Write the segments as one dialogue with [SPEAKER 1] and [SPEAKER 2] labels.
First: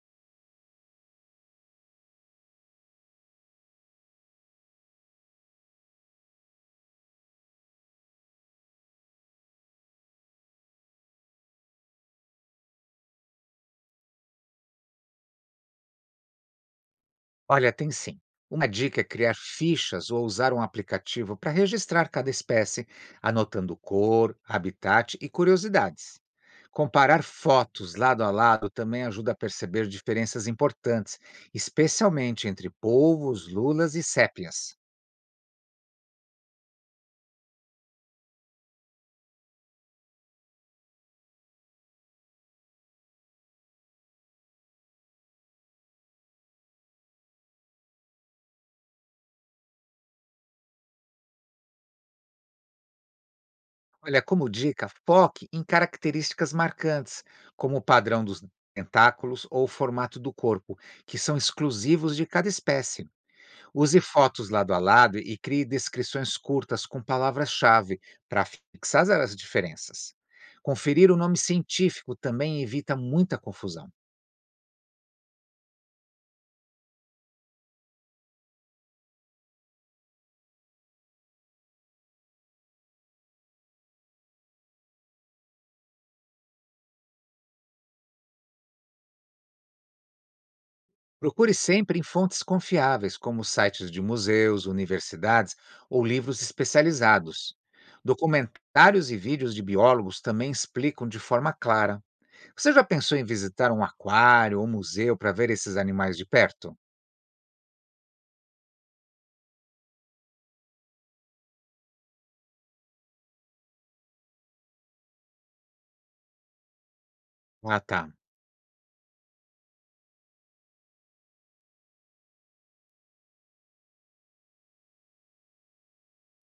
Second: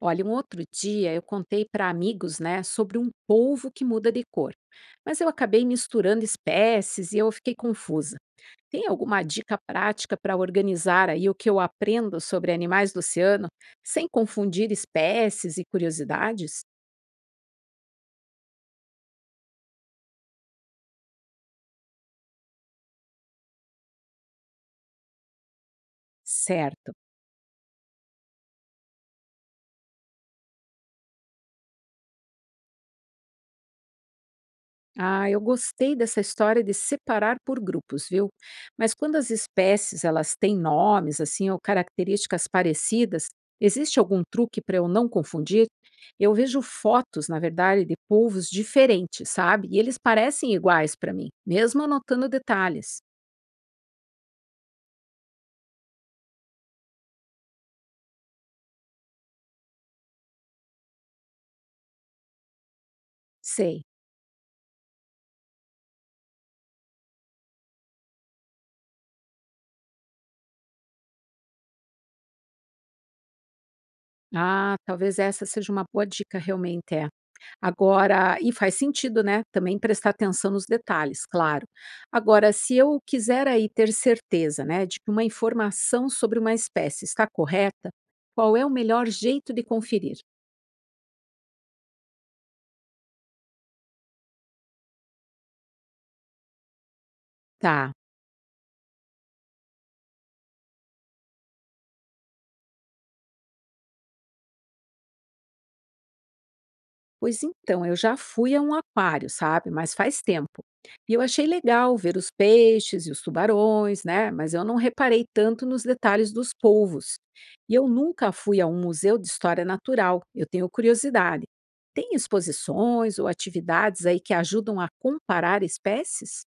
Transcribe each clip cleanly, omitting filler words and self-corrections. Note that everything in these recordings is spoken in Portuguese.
[SPEAKER 1] Olha, um outro dia eu contei para amigos, né, sobre um polvo que muda de cor, mas eu acabei misturando espécies e eu fiquei confusa. Tem alguma dica prática para organizar aí o que eu aprendo sobre animais do oceano sem confundir espécies e curiosidades?
[SPEAKER 2] Olha, tem sim. Uma dica é criar fichas ou usar um aplicativo para registrar cada espécie, anotando cor, habitat e curiosidades.
[SPEAKER 1] Certo.
[SPEAKER 2] Comparar fotos lado a lado também ajuda a perceber diferenças importantes, especialmente entre polvos, lulas e sépias.
[SPEAKER 1] Ah, eu gostei dessa história de separar por grupos, viu? Mas quando as espécies elas têm nomes assim ou características parecidas, existe algum truque para eu não confundir? Eu vejo fotos, na verdade, de polvos diferentes, sabe? E eles parecem iguais para mim, mesmo anotando detalhes.
[SPEAKER 2] Olha, como dica, foque em características marcantes, como o padrão dos tentáculos ou o formato do corpo, que são exclusivos de cada espécie.
[SPEAKER 1] Sei.
[SPEAKER 2] Use fotos lado a lado e crie descrições curtas com palavras-chave para fixar as diferenças. Conferir o nome científico também evita muita confusão.
[SPEAKER 1] Ah, talvez essa seja uma boa dica realmente. É. Agora e faz sentido, né, também prestar atenção nos detalhes, claro. Agora, se eu quiser aí ter certeza, né, de que uma informação sobre uma espécie está correta, qual é o melhor jeito de conferir?
[SPEAKER 2] Procure sempre em fontes confiáveis, como sites de museus, universidades ou livros especializados.
[SPEAKER 1] Tá.
[SPEAKER 2] Documentários e vídeos de biólogos também explicam de forma clara. Você já pensou em visitar um aquário ou museu para ver esses animais de perto?
[SPEAKER 1] Pois então, eu já fui a um aquário, sabe? Mas faz tempo. E eu achei legal ver os peixes e os tubarões, né? Mas eu não reparei tanto nos detalhes dos polvos. E
[SPEAKER 2] Ah,
[SPEAKER 1] eu
[SPEAKER 2] tá.
[SPEAKER 1] nunca fui a um museu de história natural. Eu tenho curiosidade. Tem exposições ou atividades aí que ajudam a comparar espécies?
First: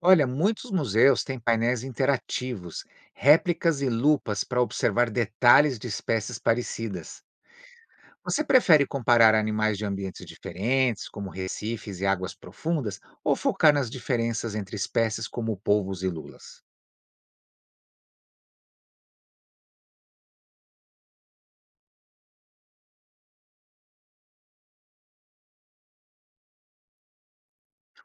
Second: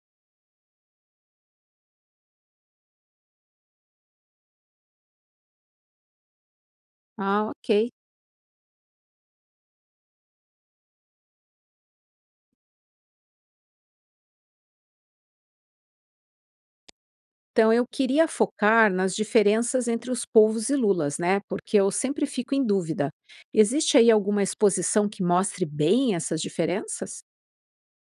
[SPEAKER 2] Olha, muitos museus têm painéis interativos, réplicas e lupas para observar detalhes de espécies parecidas.
[SPEAKER 1] Ah, ok.
[SPEAKER 2] Você prefere comparar animais de ambientes diferentes, como recifes e águas profundas, ou focar nas diferenças entre espécies como polvos e lulas?
[SPEAKER 1] Então, eu queria focar nas diferenças entre os povos e lulas, né? Porque eu sempre fico em dúvida. Existe aí alguma exposição que mostre bem essas diferenças?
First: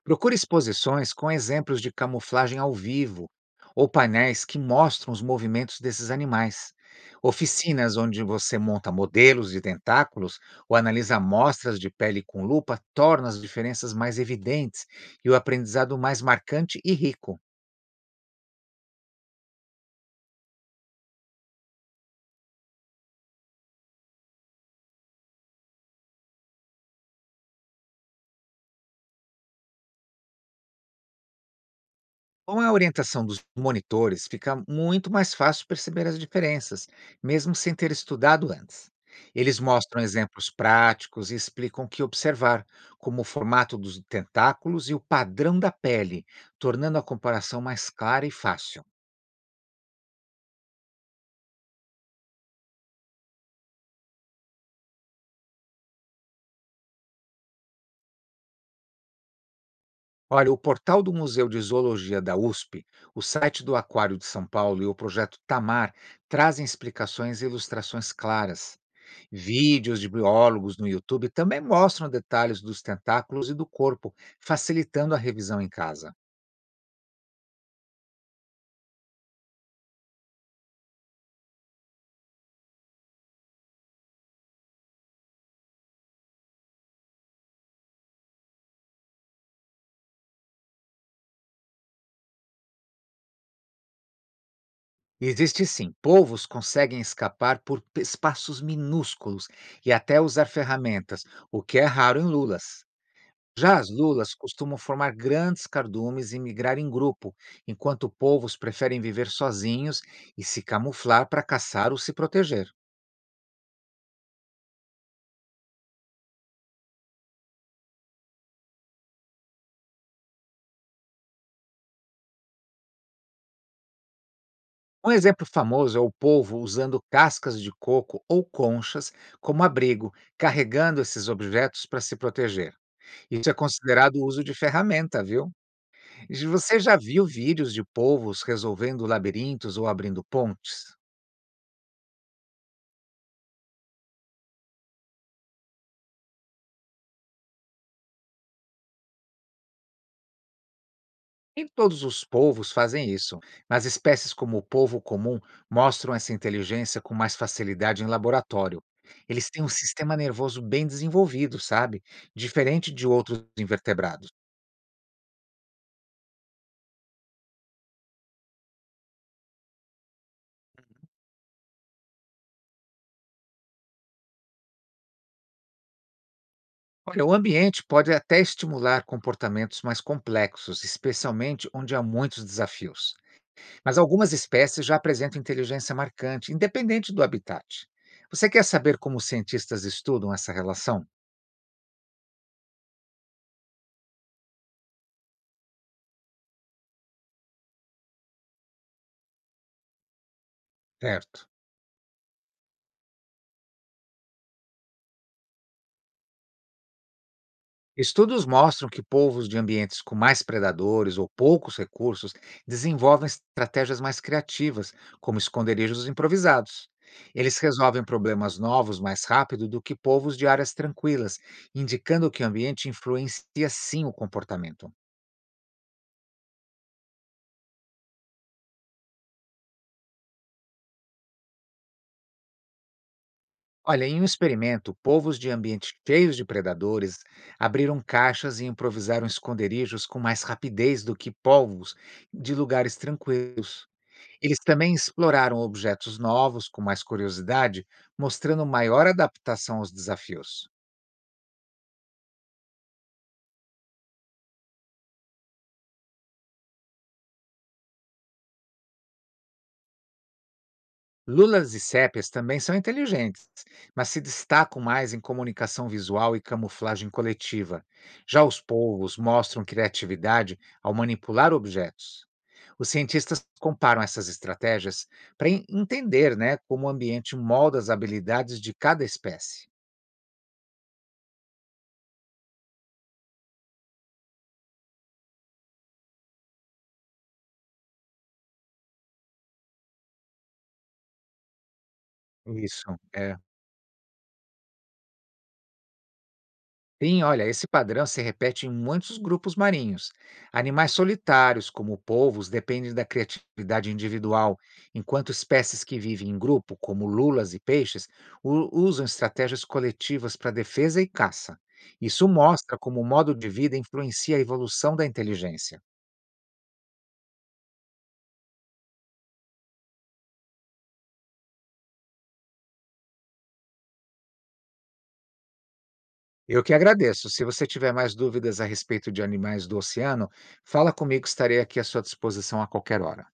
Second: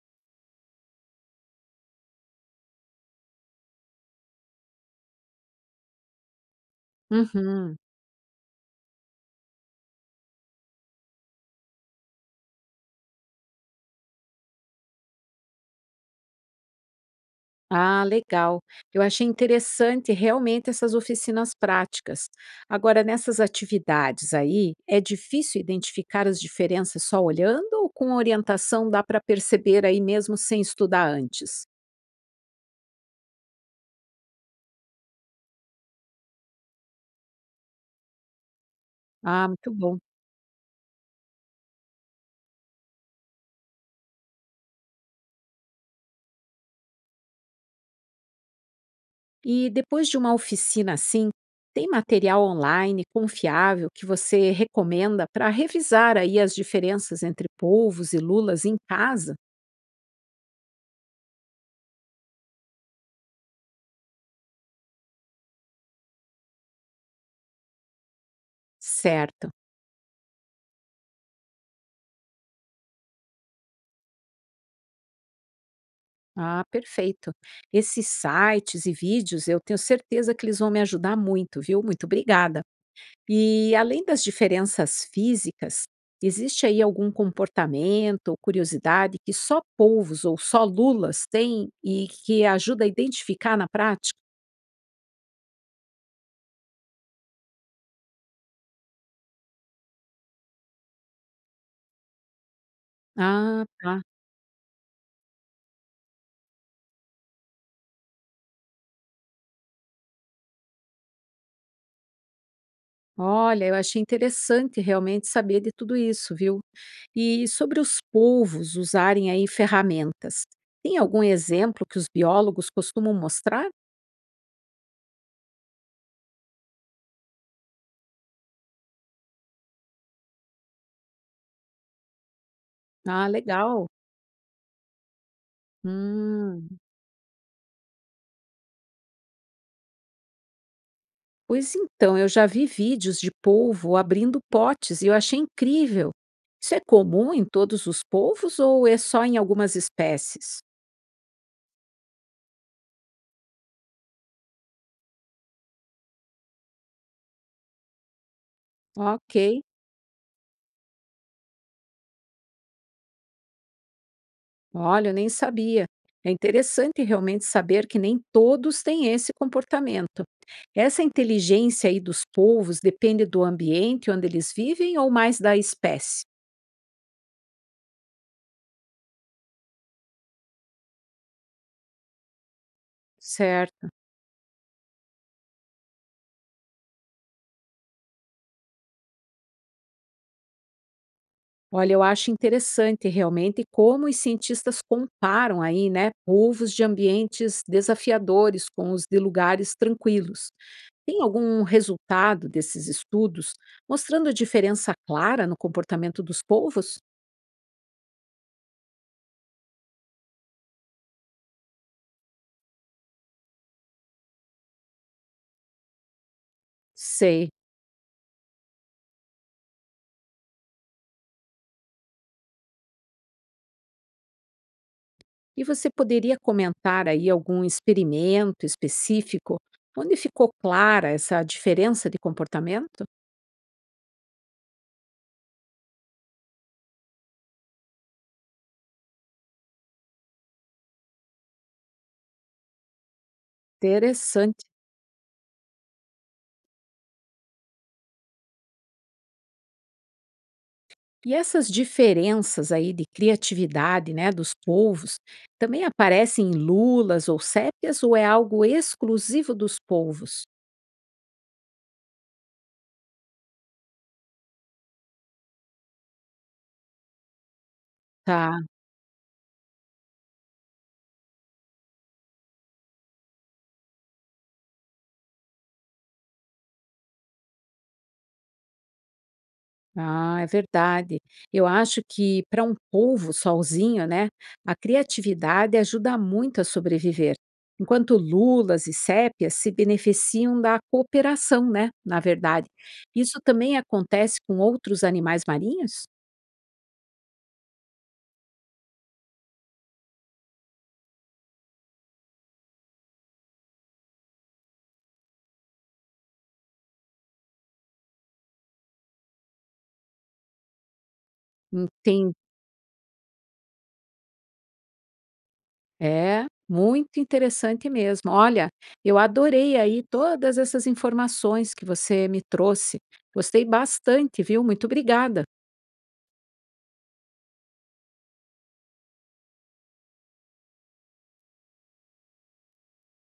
[SPEAKER 2] Procure exposições com exemplos de camuflagem ao vivo ou painéis que mostram os movimentos desses animais.
[SPEAKER 1] Uhum.
[SPEAKER 2] Oficinas onde você monta modelos de tentáculos ou analisa amostras de pele com lupa tornam as diferenças mais evidentes e o aprendizado mais marcante e rico.
[SPEAKER 1] Ah, legal. Eu achei interessante realmente essas oficinas práticas. Agora, nessas atividades aí, é difícil identificar as diferenças só olhando ou com orientação dá para perceber aí mesmo sem estudar antes?
[SPEAKER 2] Com a orientação dos monitores, fica muito mais fácil perceber as diferenças, mesmo sem ter estudado antes.
[SPEAKER 1] Ah,
[SPEAKER 2] Eles
[SPEAKER 1] muito bom.
[SPEAKER 2] mostram exemplos práticos e explicam o que observar, como o formato dos tentáculos e o padrão da pele, tornando a comparação mais clara e fácil.
[SPEAKER 1] E depois de uma oficina assim, tem material online confiável que você recomenda para revisar aí as diferenças entre polvos e lulas em casa?
[SPEAKER 2] Olha, o portal do Museu de Zoologia da USP, o site do Aquário de São Paulo e o projeto Tamar trazem explicações e ilustrações claras.
[SPEAKER 1] Certo.
[SPEAKER 2] Vídeos de biólogos no YouTube também mostram detalhes dos tentáculos e do corpo, facilitando a revisão em casa.
[SPEAKER 1] Ah, perfeito. Esses sites e vídeos, eu tenho certeza que eles vão me ajudar muito, viu? Muito obrigada. E além das diferenças físicas, existe aí algum comportamento ou curiosidade que só polvos ou só lulas têm e que ajuda a identificar na prática?
[SPEAKER 2] Existe sim, polvos conseguem escapar por espaços minúsculos e até usar ferramentas, o que é raro em lulas.
[SPEAKER 1] Ah,
[SPEAKER 2] Já as
[SPEAKER 1] tá.
[SPEAKER 2] lulas costumam formar grandes cardumes e migrar em grupo, enquanto polvos preferem viver sozinhos e se camuflar para caçar ou se proteger.
[SPEAKER 1] Olha, eu achei interessante realmente saber de tudo isso, viu? E sobre os polvos usarem aí ferramentas. Tem algum exemplo que os biólogos costumam mostrar?
[SPEAKER 2] Um exemplo famoso é o povo usando cascas de coco ou conchas como abrigo, carregando esses objetos para se proteger.
[SPEAKER 1] Ah,
[SPEAKER 2] Isso é
[SPEAKER 1] legal.
[SPEAKER 2] considerado uso de ferramenta, viu? E
[SPEAKER 1] Hum,
[SPEAKER 2] você já viu vídeos de povos resolvendo labirintos ou abrindo pontes?
[SPEAKER 1] pois então, eu já vi vídeos de polvo abrindo potes e eu achei incrível. Isso é comum em todos os polvos ou é só em algumas espécies?
[SPEAKER 2] Nem todos os povos fazem isso, mas espécies como o povo comum mostram essa inteligência com mais facilidade em laboratório.
[SPEAKER 1] Ok.
[SPEAKER 2] Eles têm um sistema nervoso bem desenvolvido, sabe? Diferente de outros invertebrados.
[SPEAKER 1] Olha, eu nem sabia. É interessante realmente saber que nem todos têm esse comportamento. Essa inteligência aí dos polvos depende do ambiente onde eles vivem ou mais da espécie?
[SPEAKER 2] Olha, o ambiente pode até estimular comportamentos mais complexos, especialmente onde há muitos desafios.
[SPEAKER 1] Certo.
[SPEAKER 2] Mas algumas espécies já apresentam inteligência marcante, independente do habitat. Você quer saber como os cientistas estudam essa relação?
[SPEAKER 1] Olha, eu acho interessante realmente como os cientistas comparam aí, né, polvos de ambientes desafiadores com os de lugares tranquilos. Tem
[SPEAKER 2] Certo.
[SPEAKER 1] algum resultado desses estudos mostrando a diferença clara no comportamento dos polvos?
[SPEAKER 2] Estudos mostram que povos de ambientes com mais predadores ou poucos recursos desenvolvem estratégias mais criativas, como esconderijos improvisados.
[SPEAKER 1] Sei.
[SPEAKER 2] Eles resolvem problemas novos mais rápido do que povos de áreas tranquilas, indicando que o ambiente influencia sim o comportamento.
[SPEAKER 1] E você poderia comentar aí algum experimento específico onde ficou clara essa diferença de comportamento?
[SPEAKER 2] Olha, em um experimento, povos de ambientes cheios de predadores abriram caixas e improvisaram esconderijos com mais rapidez do que povos de lugares tranquilos. Eles
[SPEAKER 1] Interessante.
[SPEAKER 2] também exploraram objetos novos com mais curiosidade, mostrando maior adaptação aos desafios.
[SPEAKER 1] E essas diferenças aí de criatividade, né, dos polvos, também aparecem em lulas ou sépias ou é algo exclusivo dos polvos?
[SPEAKER 2] Lulas e sépias também são inteligentes, mas se destacam mais em comunicação visual e camuflagem coletiva. Já
[SPEAKER 1] Tá.
[SPEAKER 2] os polvos mostram criatividade ao manipular objetos. Os cientistas comparam essas estratégias para entender, né, como o ambiente molda as habilidades de cada espécie.
[SPEAKER 1] Ah, é verdade. Eu acho que para um povo sozinho, né, a criatividade ajuda muito a sobreviver. Enquanto lulas e sépias se beneficiam da cooperação, né, na verdade.
[SPEAKER 2] Isso, é.
[SPEAKER 1] Isso também acontece com outros animais marinhos?
[SPEAKER 2] Sim, olha, esse padrão se repete em muitos grupos marinhos. Animais solitários, como polvos, dependem da criatividade individual, enquanto espécies que vivem em grupo, como lulas e peixes, usam estratégias coletivas para defesa e caça. Isso
[SPEAKER 1] Tem,
[SPEAKER 2] mostra como o modo de vida influencia a evolução da inteligência.
[SPEAKER 1] é muito interessante mesmo. Olha, eu adorei aí todas essas informações que você me trouxe. Gostei bastante, viu? Muito obrigada.
[SPEAKER 2] Eu que agradeço. Se você tiver mais dúvidas a respeito de animais do oceano, fala comigo, estarei aqui à sua disposição a qualquer hora.